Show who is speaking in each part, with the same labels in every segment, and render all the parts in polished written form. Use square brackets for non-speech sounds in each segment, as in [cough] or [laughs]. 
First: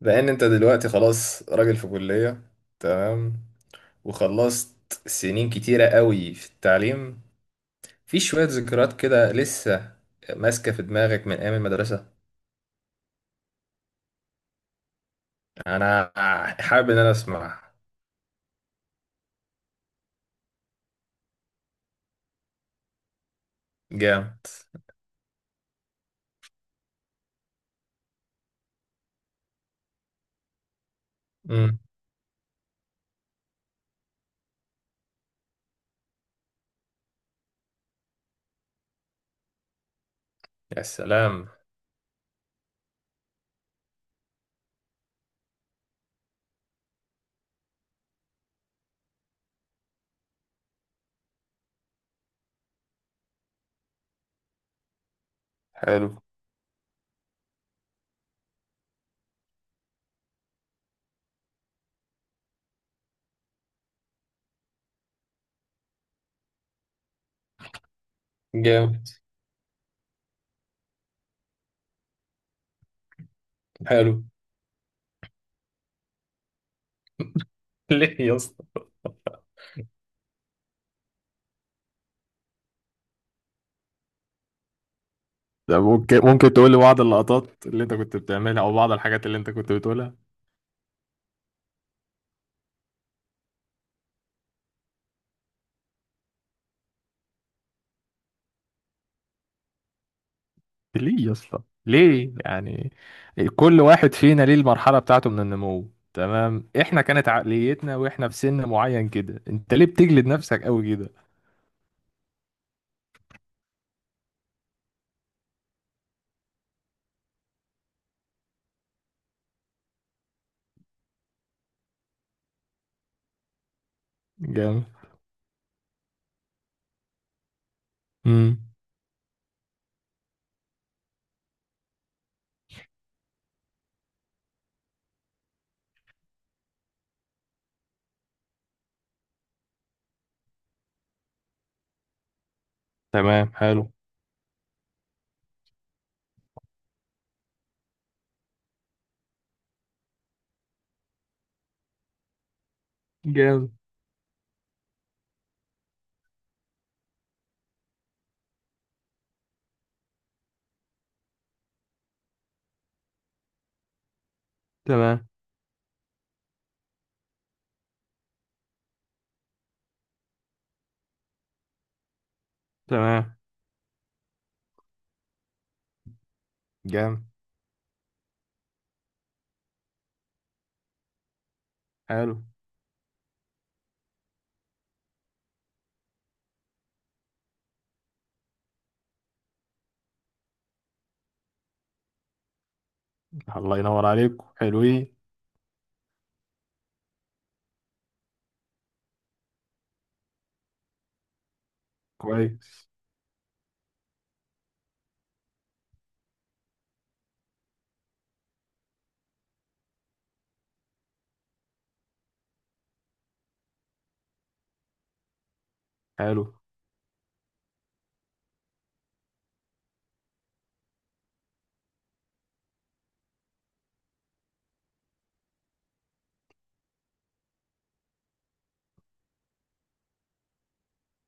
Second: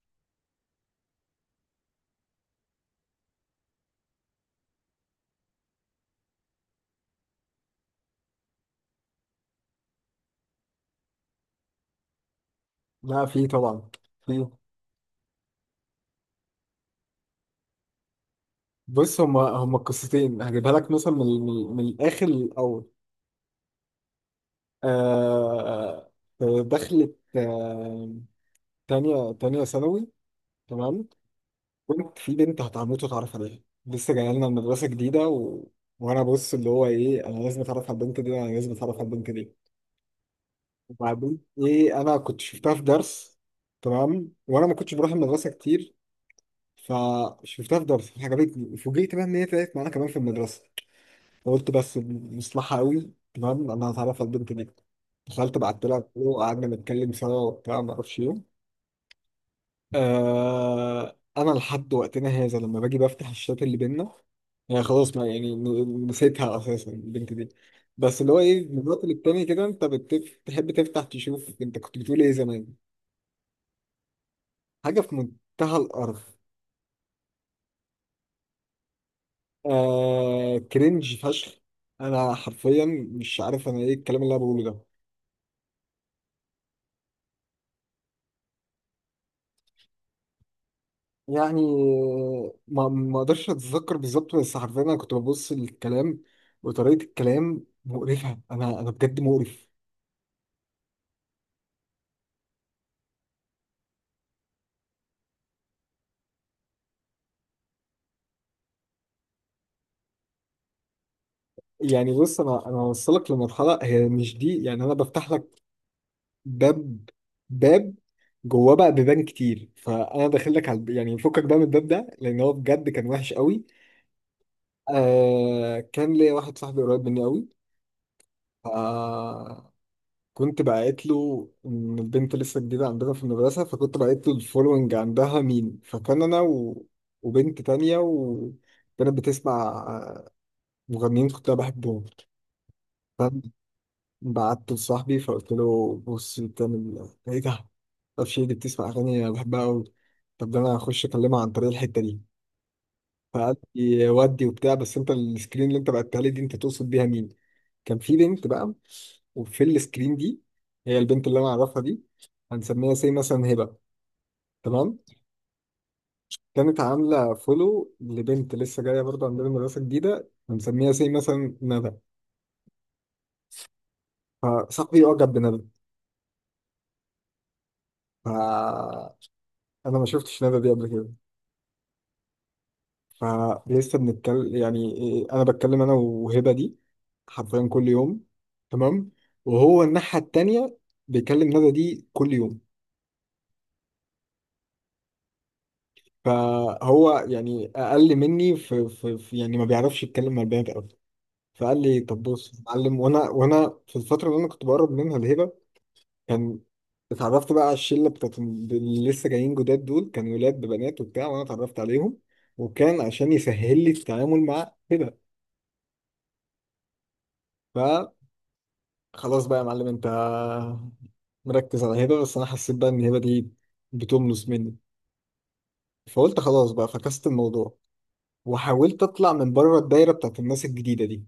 Speaker 1: لان انت دلوقتي خلاص راجل في كلية، تمام. وخلصت سنين كتيرة قوي في التعليم. في شوية ذكريات كده لسه ماسكة في دماغك من ايام المدرسة.
Speaker 2: لا، في طبعا. في،
Speaker 1: انا حابب ان انا اسمع.
Speaker 2: بص، هما قصتين هجيبها لك مثلا من الاخر للاول.
Speaker 1: جامد.
Speaker 2: آه، آه، دخلت تانية ثانوي. تمام.
Speaker 1: امم.
Speaker 2: كنت في بنت هتعمته اتعرف عليها، لسه جايه لنا المدرسه جديده، و... وانا بص اللي هو ايه، انا لازم اتعرف على البنت دي، انا لازم اتعرف على البنت دي.
Speaker 1: يا
Speaker 2: وبعدين
Speaker 1: سلام.
Speaker 2: ايه، انا كنت شفتها في درس. تمام، وانا ما كنتش بروح المدرسه كتير، فشفتها في درس عجبتني. فوجئت بقى ان هي طلعت معانا كمان في المدرسه. قلت بس مصلحة قوي. تمام، انا هتعرف على البنت دي. دخلت بعت لها
Speaker 1: حلو.
Speaker 2: وقعدنا نتكلم سوا وبتاع ما اعرفش ايه. آه، انا لحد وقتنا هذا لما باجي بفتح الشات اللي بينا، يعني خلاص ما يعني نسيتها اساسا البنت دي، بس اللي هو ايه من الوقت
Speaker 1: جامد.
Speaker 2: للتاني كده انت بتحب تفتح تشوف انت كنت بتقول ايه زمان.
Speaker 1: حلو.
Speaker 2: حاجه في منتهى الارض.
Speaker 1: [laughs] ليه يا اسطى؟
Speaker 2: آه، كرنج فشخ. انا حرفيا مش عارف انا ايه الكلام اللي انا بقوله ده.
Speaker 1: ده ممكن تقول لي بعض اللقطات اللي انت كنت بتعملها او بعض الحاجات اللي انت كنت بتقولها.
Speaker 2: يعني ما اقدرش اتذكر بالظبط، بس حرفيا انا كنت ببص للكلام وطريقه الكلام مقرفه، انا بجد مقرف.
Speaker 1: ليه يا اسطى؟ ليه يعني؟ كل واحد فينا ليه المرحله بتاعته من النمو، تمام. احنا كانت عقليتنا واحنا في سن معين كده، انت ليه بتجلد نفسك قوي كده؟
Speaker 2: يعني بص، انا هوصلك لمرحله هي مش دي، يعني انا بفتح لك باب. باب جواه بقى بيبان كتير، فانا داخل لك على يعني فكك بقى من الباب ده، لان هو بجد كان وحش قوي.
Speaker 1: جامد.
Speaker 2: آه، كان ليا واحد صاحبي قريب مني
Speaker 1: امم.
Speaker 2: قوي. كنت بعت له ان البنت لسه جديده عندنا في المدرسه، فكنت بعت له الفولوينج عندها مين. فكان انا و... وبنت تانية، وكانت بتسمع مغنيين كنت انا بحبهم.
Speaker 1: تمام. حلو.
Speaker 2: فبعت لصاحبي فقلت له بص بتعمل ايه؟ إيه ده؟ معرفش ايه دي بتسمع اغاني انا بحبها قوي. طب ده انا هخش اكلمها عن طريق الحته دي. فقال
Speaker 1: جامد.
Speaker 2: لي ودي وبتاع، بس انت السكرين اللي انت بعتها لي دي انت تقصد بيها مين؟ كان في بنت بقى، وفي السكرين دي هي البنت اللي انا اعرفها دي، هنسميها سي مثلا هبه. تمام.
Speaker 1: تمام.
Speaker 2: كانت عامله فولو لبنت لسه جايه برضه عندنا مدرسه جديده، هنسميها سي مثلا ندى.
Speaker 1: تمام.
Speaker 2: فصاحبي اعجب بندى.
Speaker 1: جامد.
Speaker 2: فانا ما شفتش ندى دي قبل كده.
Speaker 1: حلو.
Speaker 2: فلسه بنتكلم يعني إيه، انا بتكلم انا وهبه دي حرفيا كل يوم. تمام. وهو الناحيه التانيه بيكلم ندى دي كل يوم.
Speaker 1: الله ينور عليكم حلوين.
Speaker 2: فهو يعني اقل مني في، يعني ما بيعرفش يتكلم مع البنات قوي. فقال لي طب بص يا
Speaker 1: كويس.
Speaker 2: معلم. وانا في الفتره اللي انا كنت بقرب منها الهبه، كان اتعرفت بقى على الشله بتاعت اللي لسه جايين جداد دول، كان ولاد ببنات وبتاع، وانا اتعرفت عليهم. وكان عشان يسهل لي التعامل مع هبه.
Speaker 1: حلو.
Speaker 2: فخلاص بقى يا معلم، انت مركز على هبه بس. انا حسيت بقى ان هبه دي بتملص مني، فقلت خلاص بقى فكست الموضوع، وحاولت اطلع من بره الدايره بتاعت الناس الجديده دي.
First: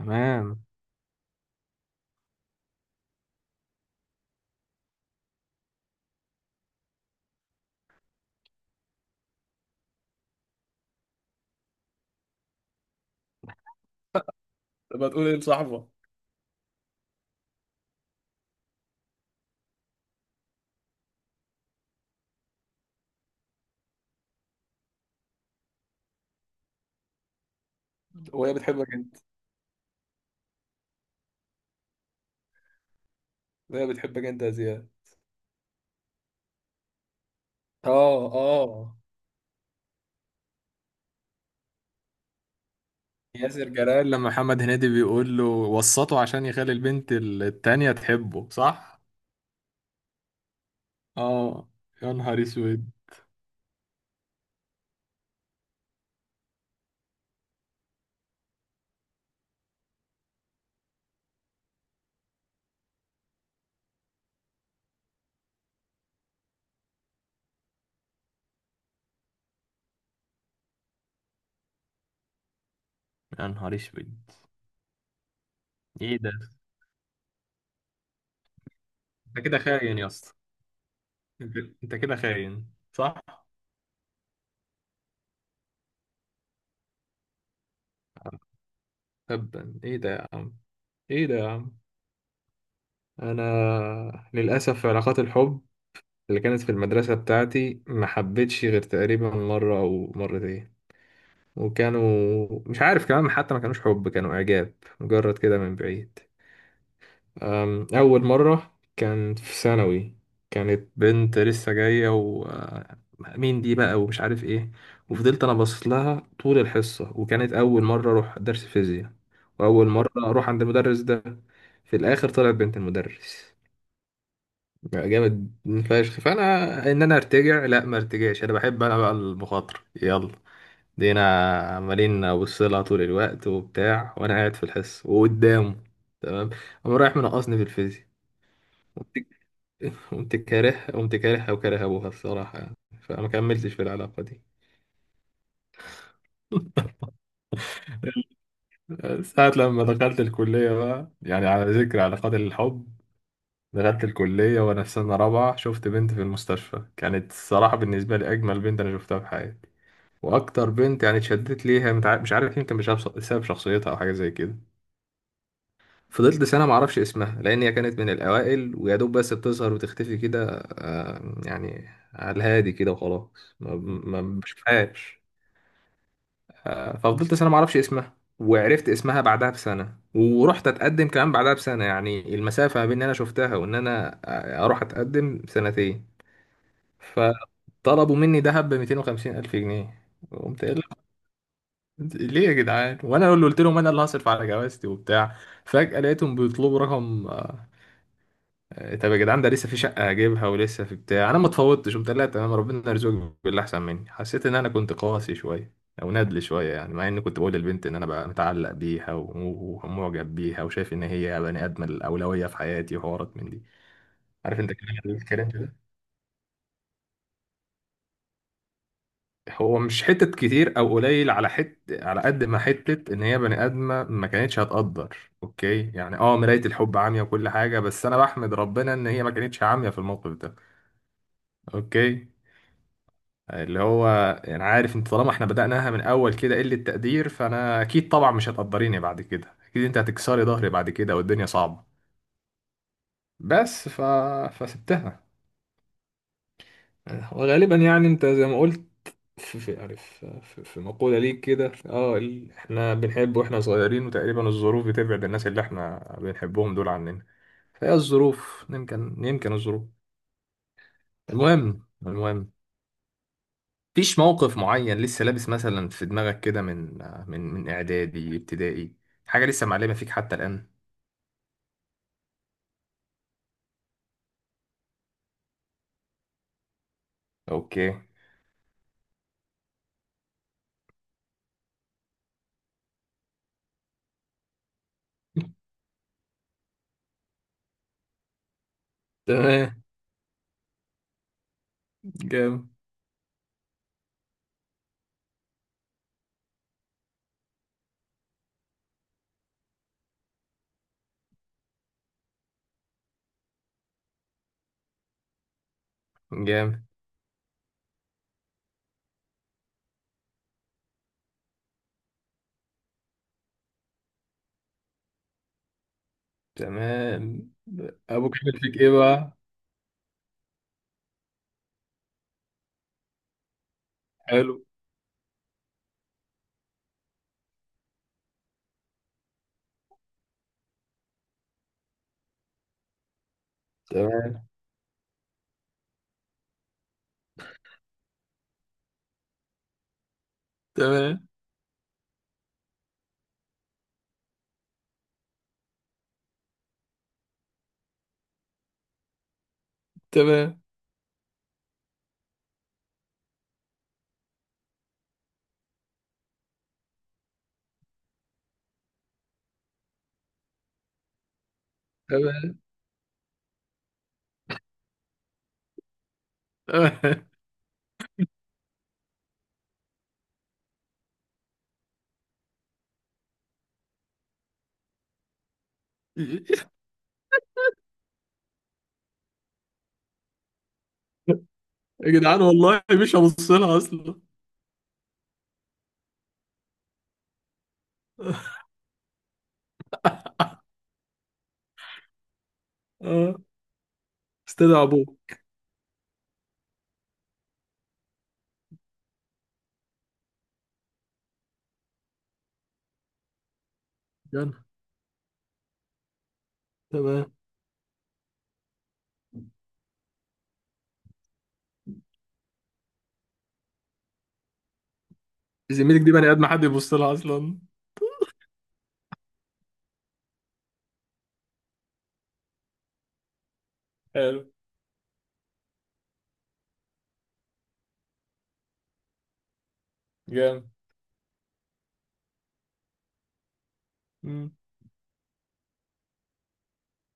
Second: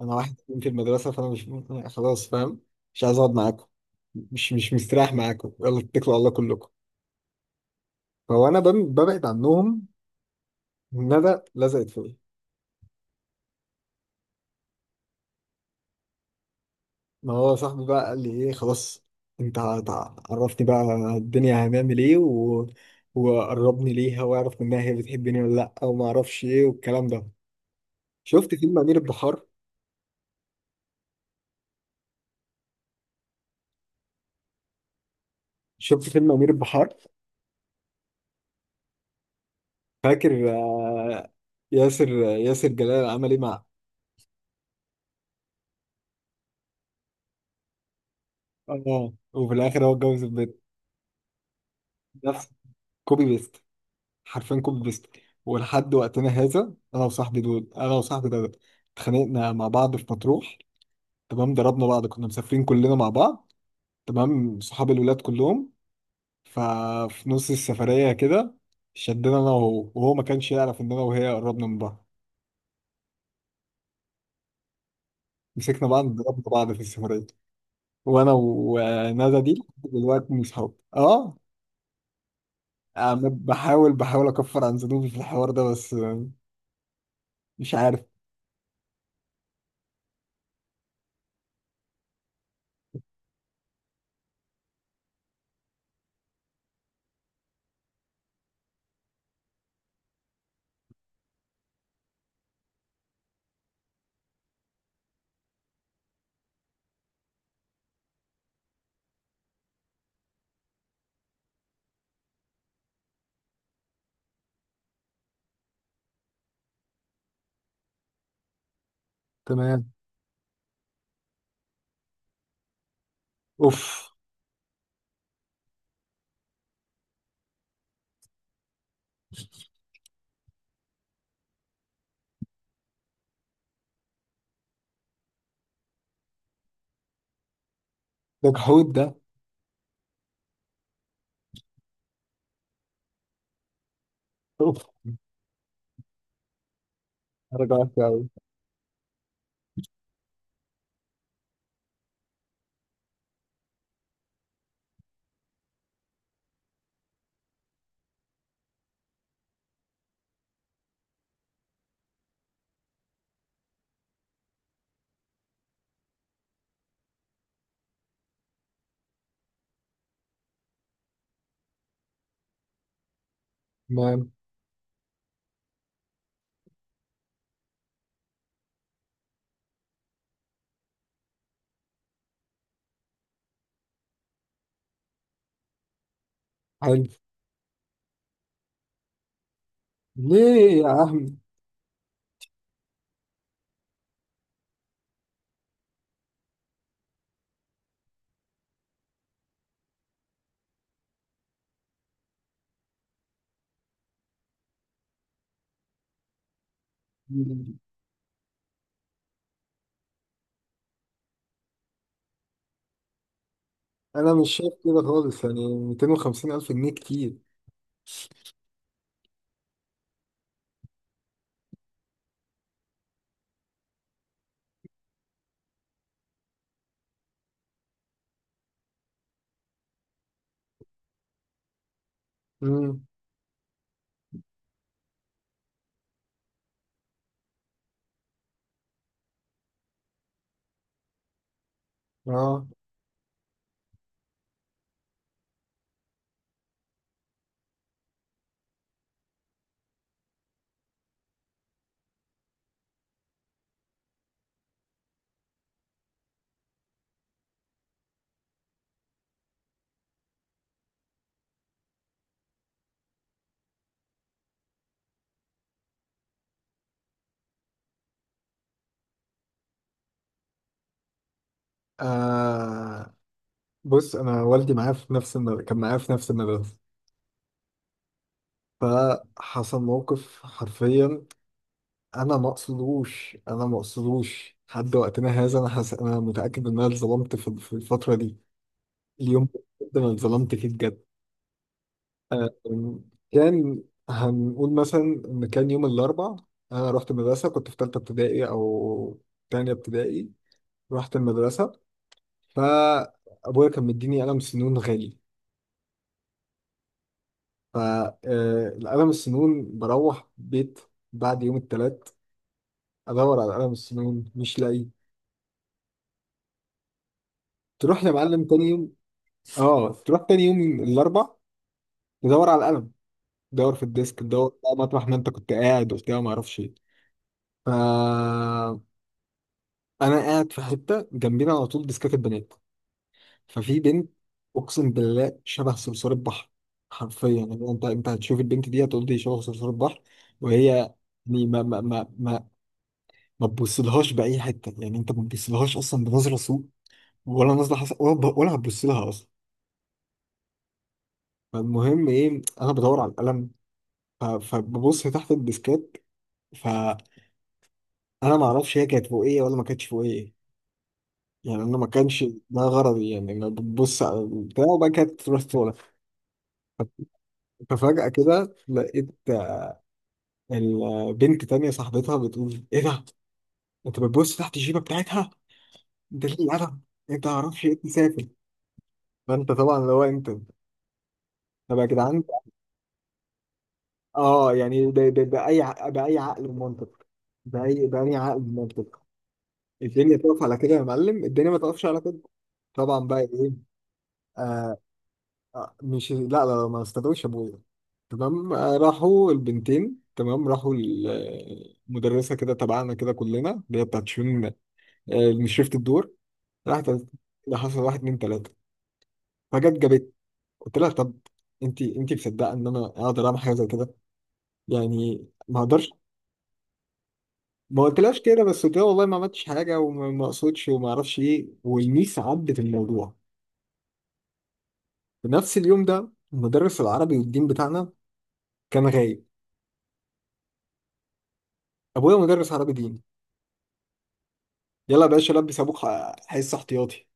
Speaker 2: انا واحد اتنين في المدرسه، فانا مش، خلاص فاهم، مش عايز اقعد معاكم، مش مستريح معاكم، يلا اتكلوا على الله كلكم. فهو انا ببعد عنهم، ندى لزقت فيا.
Speaker 1: تبقى تقول ايه لصاحبك؟
Speaker 2: ما هو صاحبي بقى قال لي ايه خلاص، انت عرفني بقى الدنيا، هنعمل ايه، و... وقربني ليها واعرف منها هي بتحبني ولا لا، وما اعرفش ايه والكلام ده.
Speaker 1: وهي
Speaker 2: شفت فيلم
Speaker 1: بتحبك
Speaker 2: امير
Speaker 1: انت؟
Speaker 2: البحار؟
Speaker 1: وهي بتحبك انت يا زياد؟
Speaker 2: شفت فيلم امير البحار؟
Speaker 1: اه اه.
Speaker 2: فاكر آه، ياسر جلال عمل ايه مع،
Speaker 1: ياسر جلال لما محمد هنيدي بيقول له وسطه عشان يخلي البنت التانية تحبه صح؟
Speaker 2: اه، وفي الاخر هو اتجوز
Speaker 1: اه. يا نهار
Speaker 2: البنت.
Speaker 1: اسود.
Speaker 2: كوبي بيست، حرفيا كوبي بيست. ولحد وقتنا هذا انا وصاحبي ده اتخانقنا مع بعض في مطروح. تمام، ضربنا بعض، كنا مسافرين كلنا مع بعض، تمام، صحاب الولاد كلهم. ففي نص السفرية كده شدنا انا وهو، وهو ما كانش يعرف ان انا وهي قربنا من بعض.
Speaker 1: يا نهار اسود.
Speaker 2: مسكنا بعض،
Speaker 1: ايه ده؟
Speaker 2: ضربنا بعض في السفرية. وانا وندى
Speaker 1: انت
Speaker 2: دي
Speaker 1: كده
Speaker 2: لحد
Speaker 1: خاين يا اسطى.
Speaker 2: دلوقتي مش صحاب. اه،
Speaker 1: انت انت كده خاين صح؟
Speaker 2: بحاول اكفر عن ذنوبي في الحوار ده، بس آه، مش عارف.
Speaker 1: تبا ايه ده يا عم؟ ايه ده يا عم؟ انا للاسف في علاقات الحب اللي كانت في المدرسة بتاعتي ما حبيتش غير تقريبا مرة او مرتين. وكانوا مش عارف كمان، حتى ما كانوش حب، كانوا اعجاب مجرد كده من بعيد. أول مرة كان في ثانوي. كانت بنت لسه جاية و مين دي بقى ومش عارف ايه. وفضلت أنا باصص لها طول الحصة، وكانت أول مرة أروح درس فيزياء وأول
Speaker 2: تمام.
Speaker 1: مرة أروح عند المدرس ده. في الآخر طلعت بنت المدرس.
Speaker 2: اوف.
Speaker 1: بقى جامد فشخ. فأنا، إن أنا أرتجع؟ لا، ما أرتجعش، أنا بحب أنا بقى المخاطرة. يلا دينا. عمالين أبص لها طول الوقت وبتاع، وأنا قاعد في الحصة وقدامه. تمام. قام رايح منقصني في الفيزياء.
Speaker 2: ده جحود ده.
Speaker 1: قمت كاره، قمت كارهها وكاره أبوها الصراحة يعني. فما كملتش في العلاقة دي.
Speaker 2: اوف. رجعت قوي.
Speaker 1: ساعة لما دخلت الكلية بقى، يعني على ذكر علاقات الحب، دخلت الكلية وأنا في سنة رابعة شفت بنت في المستشفى. كانت الصراحة بالنسبة لي أجمل بنت أنا شفتها في حياتي. وأكتر بنت يعني اتشدت ليها. مش عارف، يمكن بسبب شخصيتها أو حاجة زي كده. فضلت سنة معرفش اسمها لأن هي كانت من الأوائل ويا دوب بس بتظهر وتختفي كده. يعني على الهادي كده وخلاص ما ما
Speaker 2: تمام.
Speaker 1: ما بشوفهاش. ففضلت سنة معرفش اسمها. وعرفت اسمها بعدها بسنة، ورحت اتقدم كمان بعدها بسنة. يعني المسافة ما بين ان انا شفتها وان انا اروح اتقدم سنتين.
Speaker 2: حلو.
Speaker 1: فطلبوا مني دهب ب 250 الف جنيه. قمت
Speaker 2: ليه
Speaker 1: قايل
Speaker 2: يا
Speaker 1: لهم،
Speaker 2: عم؟
Speaker 1: ليه يا جدعان؟ وانا اللي قلت لهم انا اللي هصرف على جوازتي وبتاع. فجأة لقيتهم بيطلبوا رقم. طب يا جدعان، ده لسه في شقة هجيبها ولسه في بتاع، أنا ما اتفوضتش. قمت قال لا تمام، ربنا يرزقك باللي أحسن مني. حسيت إن أنا كنت قاسي شوية أو نادل شوية يعني، مع إني كنت بقول للبنت إن أنا بقى متعلق بيها ومعجب بيها وشايف إن هي بني آدم الأولوية في حياتي وحوارات من دي.
Speaker 2: انا مش
Speaker 1: عارف أنت
Speaker 2: شايف
Speaker 1: الكلام
Speaker 2: كده خالص،
Speaker 1: الكلام
Speaker 2: يعني
Speaker 1: ده
Speaker 2: 250 الف جنيه كتير.
Speaker 1: هو مش حتة كتير أو قليل، على على قد ما حتة إن هي بني آدمة ما كانتش هتقدر. أوكي، يعني أه مراية الحب عامية وكل حاجة، بس أنا بحمد ربنا إن هي ما كانتش عامية في الموقف ده. اوكي.
Speaker 2: امم
Speaker 1: اللي هو، انا عارف انت طالما احنا بدأناها من اول كده قلة تقدير، فانا اكيد طبعا مش هتقدريني بعد كده، اكيد انت هتكسري ظهري بعد كده والدنيا صعبة.
Speaker 2: اه،
Speaker 1: بس فسبتها. وغالبا يعني انت زي ما قلت، في يعني في مقولة ليك كده اه احنا بنحب واحنا صغيرين وتقريبا الظروف بتبعد الناس اللي احنا بنحبهم دول عننا. فهي الظروف، يمكن الظروف. المهم فيش موقف معين لسه لابس مثلا في دماغك كده، من من اعدادي ابتدائي، حاجه لسه معلمه فيك حتى الان؟
Speaker 2: آه، بص انا والدي معايا في نفس المدرسة، كان معايا في نفس المدرسه.
Speaker 1: اوكي.
Speaker 2: فحصل موقف حرفيا، انا ما اقصدوش لحد وقتنا هذا. انا متاكد ان انا اتظلمت في الفتره دي، اليوم
Speaker 1: تمام.
Speaker 2: ده، انا اتظلمت فيه بجد.
Speaker 1: جامد.
Speaker 2: كان، هنقول مثلا ان كان يوم الاربع، انا رحت المدرسه. كنت في ثالثه ابتدائي او تانية ابتدائي. رحت المدرسه، فابويا كان مديني قلم سنون غالي.
Speaker 1: جامد.
Speaker 2: فالقلم السنون بروح بيت، بعد يوم الثلاث ادور على قلم السنون مش لاقي.
Speaker 1: تمام.
Speaker 2: تروح يا
Speaker 1: ابوك
Speaker 2: معلم
Speaker 1: عامل
Speaker 2: تاني
Speaker 1: فيك ايه
Speaker 2: يوم.
Speaker 1: بقى؟
Speaker 2: اه، تروح تاني يوم الاربع، تدور على القلم، تدور في الديسك، تدور
Speaker 1: حلو.
Speaker 2: بقى مطرح ما انت كنت قاعد وبتاع ما اعرفش ايه. ف انا قاعد في حته جنبينا على طول ديسكاك البنات. ففي بنت،
Speaker 1: تمام.
Speaker 2: اقسم بالله شبه صرصور البحر، حرفيا يعني انت، انت هتشوف البنت دي هتقول دي شبه صرصور البحر. وهي يعني
Speaker 1: تمام.
Speaker 2: ما ما ما ما, ما تبصلهاش باي حته، يعني انت ما تبصلهاش اصلا بنظره سوء ولا نظره حسن ولا ولا هتبص لها اصلا.
Speaker 1: تمام.
Speaker 2: فالمهم ايه، انا بدور على القلم، فببص تحت الديسكات. فانا ما اعرفش هي كانت فوقيه ولا ما كانتش فوقيه، يعني انا ما كانش
Speaker 1: تمام.
Speaker 2: ده غرضي، يعني انا ببص على البتاع وبعد كده تروح تطلع.
Speaker 1: تمام.
Speaker 2: ففجأة كده لقيت البنت تانية صاحبتها بتقول ايه ده؟ انت بتبص تحت الجيبة بتاعتها؟ انت ليه الأدب؟
Speaker 1: [laughs]
Speaker 2: انت معرفش ايه تسافر. فانت طبعا اللي هو انت، طب يا
Speaker 1: يا
Speaker 2: جدعان.
Speaker 1: جدعان والله مش هبص لها اصلا.
Speaker 2: اه، يعني بأي عقل ومنطق، بأي عقل
Speaker 1: [laughs]
Speaker 2: ومنطق، الدنيا تقف على كده يا معلم؟ الدنيا ما تقفش على كده. طبعا بقى
Speaker 1: اه.
Speaker 2: ايه. آه،
Speaker 1: استدعى ابوه؟
Speaker 2: آه، مش، لا، لا لا، ما استدعوش ابويا. تمام، آه، راحوا البنتين. تمام، راحوا المدرسة كده تبعنا كده كلنا اللي هي بتاعت شؤون. آه،
Speaker 1: يلا.
Speaker 2: مش شفت الدور. راحت قالت
Speaker 1: تمام.
Speaker 2: اللي حصل، واحد اتنين تلاته. فجت جابت. قلت لها طب انت، انت مصدقه ان انا اقدر اعمل حاجه زي كده؟ يعني ما اقدرش.
Speaker 1: زميلك دي بني ادم حد يبص لها اصلا؟
Speaker 2: ما قلتلهاش كده، بس قلت لها والله ما عملتش حاجه وما ما اقصدش وما اعرفش ايه. والميس عدت الموضوع.
Speaker 1: حلو.
Speaker 2: في نفس اليوم ده المدرس العربي والدين بتاعنا كان غايب.
Speaker 1: جامد.
Speaker 2: ابويا مدرس عربي دين.
Speaker 1: مم.
Speaker 2: يلا يا باشا لبس ابوك حصه احتياطي.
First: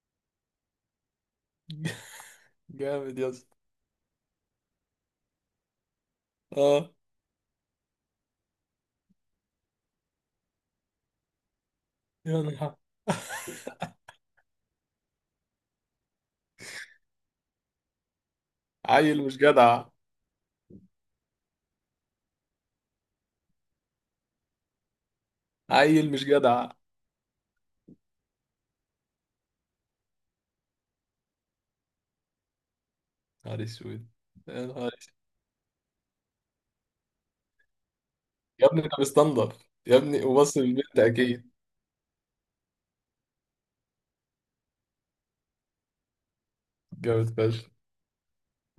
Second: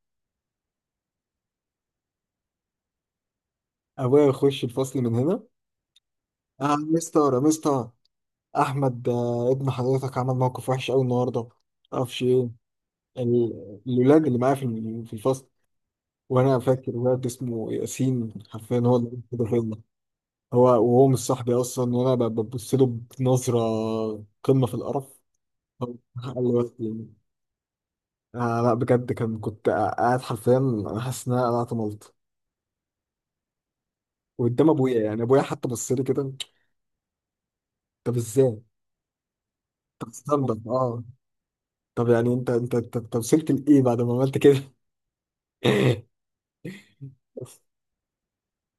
Speaker 1: [laughs] جامد يا اسطى.
Speaker 2: ابويا يخش الفصل من هنا. اه،
Speaker 1: اه.
Speaker 2: مستر، مستر احمد، آه، ابن حضرتك عمل موقف وحش قوي النهارده، معرفش
Speaker 1: يا
Speaker 2: ايه.
Speaker 1: نهار.
Speaker 2: الولاد اللي معايا في الفصل، وانا فاكر ولد اسمه ياسين حرفيا هو اللي
Speaker 1: عيل مش
Speaker 2: كده فينا.
Speaker 1: جدع.
Speaker 2: هو، وهو مش صاحبي اصلا وانا ببص له بنظره قمه في القرف. هو
Speaker 1: عيل مش
Speaker 2: حق
Speaker 1: جدع.
Speaker 2: الوقت يعني. آه، لا بجد كان، كنت قاعد حرفيا انا حاسس ان انا قلعت ملط،
Speaker 1: نهار اسود. يا
Speaker 2: وقدام
Speaker 1: نهار
Speaker 2: ابويا،
Speaker 1: اسود.
Speaker 2: يعني ابويا حتى بص لي كده. طب ازاي؟
Speaker 1: يا ابني ده مستنضف، يا
Speaker 2: طب
Speaker 1: ابني وبص
Speaker 2: استنبط
Speaker 1: للبنت
Speaker 2: اه.
Speaker 1: اكيد.
Speaker 2: طب يعني انت انت انت أنت وصلت لايه بعد ما عملت كده؟ [laughs]
Speaker 1: جامد فشخ.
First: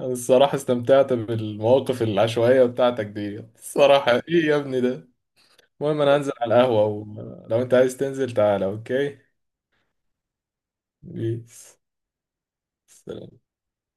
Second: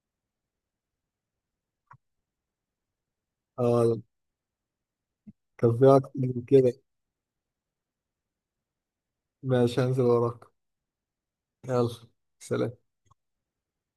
Speaker 1: انا الصراحه استمتعت بالمواقف العشوائيه بتاعتك دي
Speaker 2: اه،
Speaker 1: الصراحه، ايه يا ابني ده.
Speaker 2: كان في
Speaker 1: المهم
Speaker 2: اكتر
Speaker 1: انا هنزل
Speaker 2: من
Speaker 1: على
Speaker 2: كده.
Speaker 1: القهوه، ولو انت عايز تنزل تعالى. اوكي.
Speaker 2: ماشي هنزل وراك.
Speaker 1: بيس.
Speaker 2: يلا، سلام.
Speaker 1: سلام.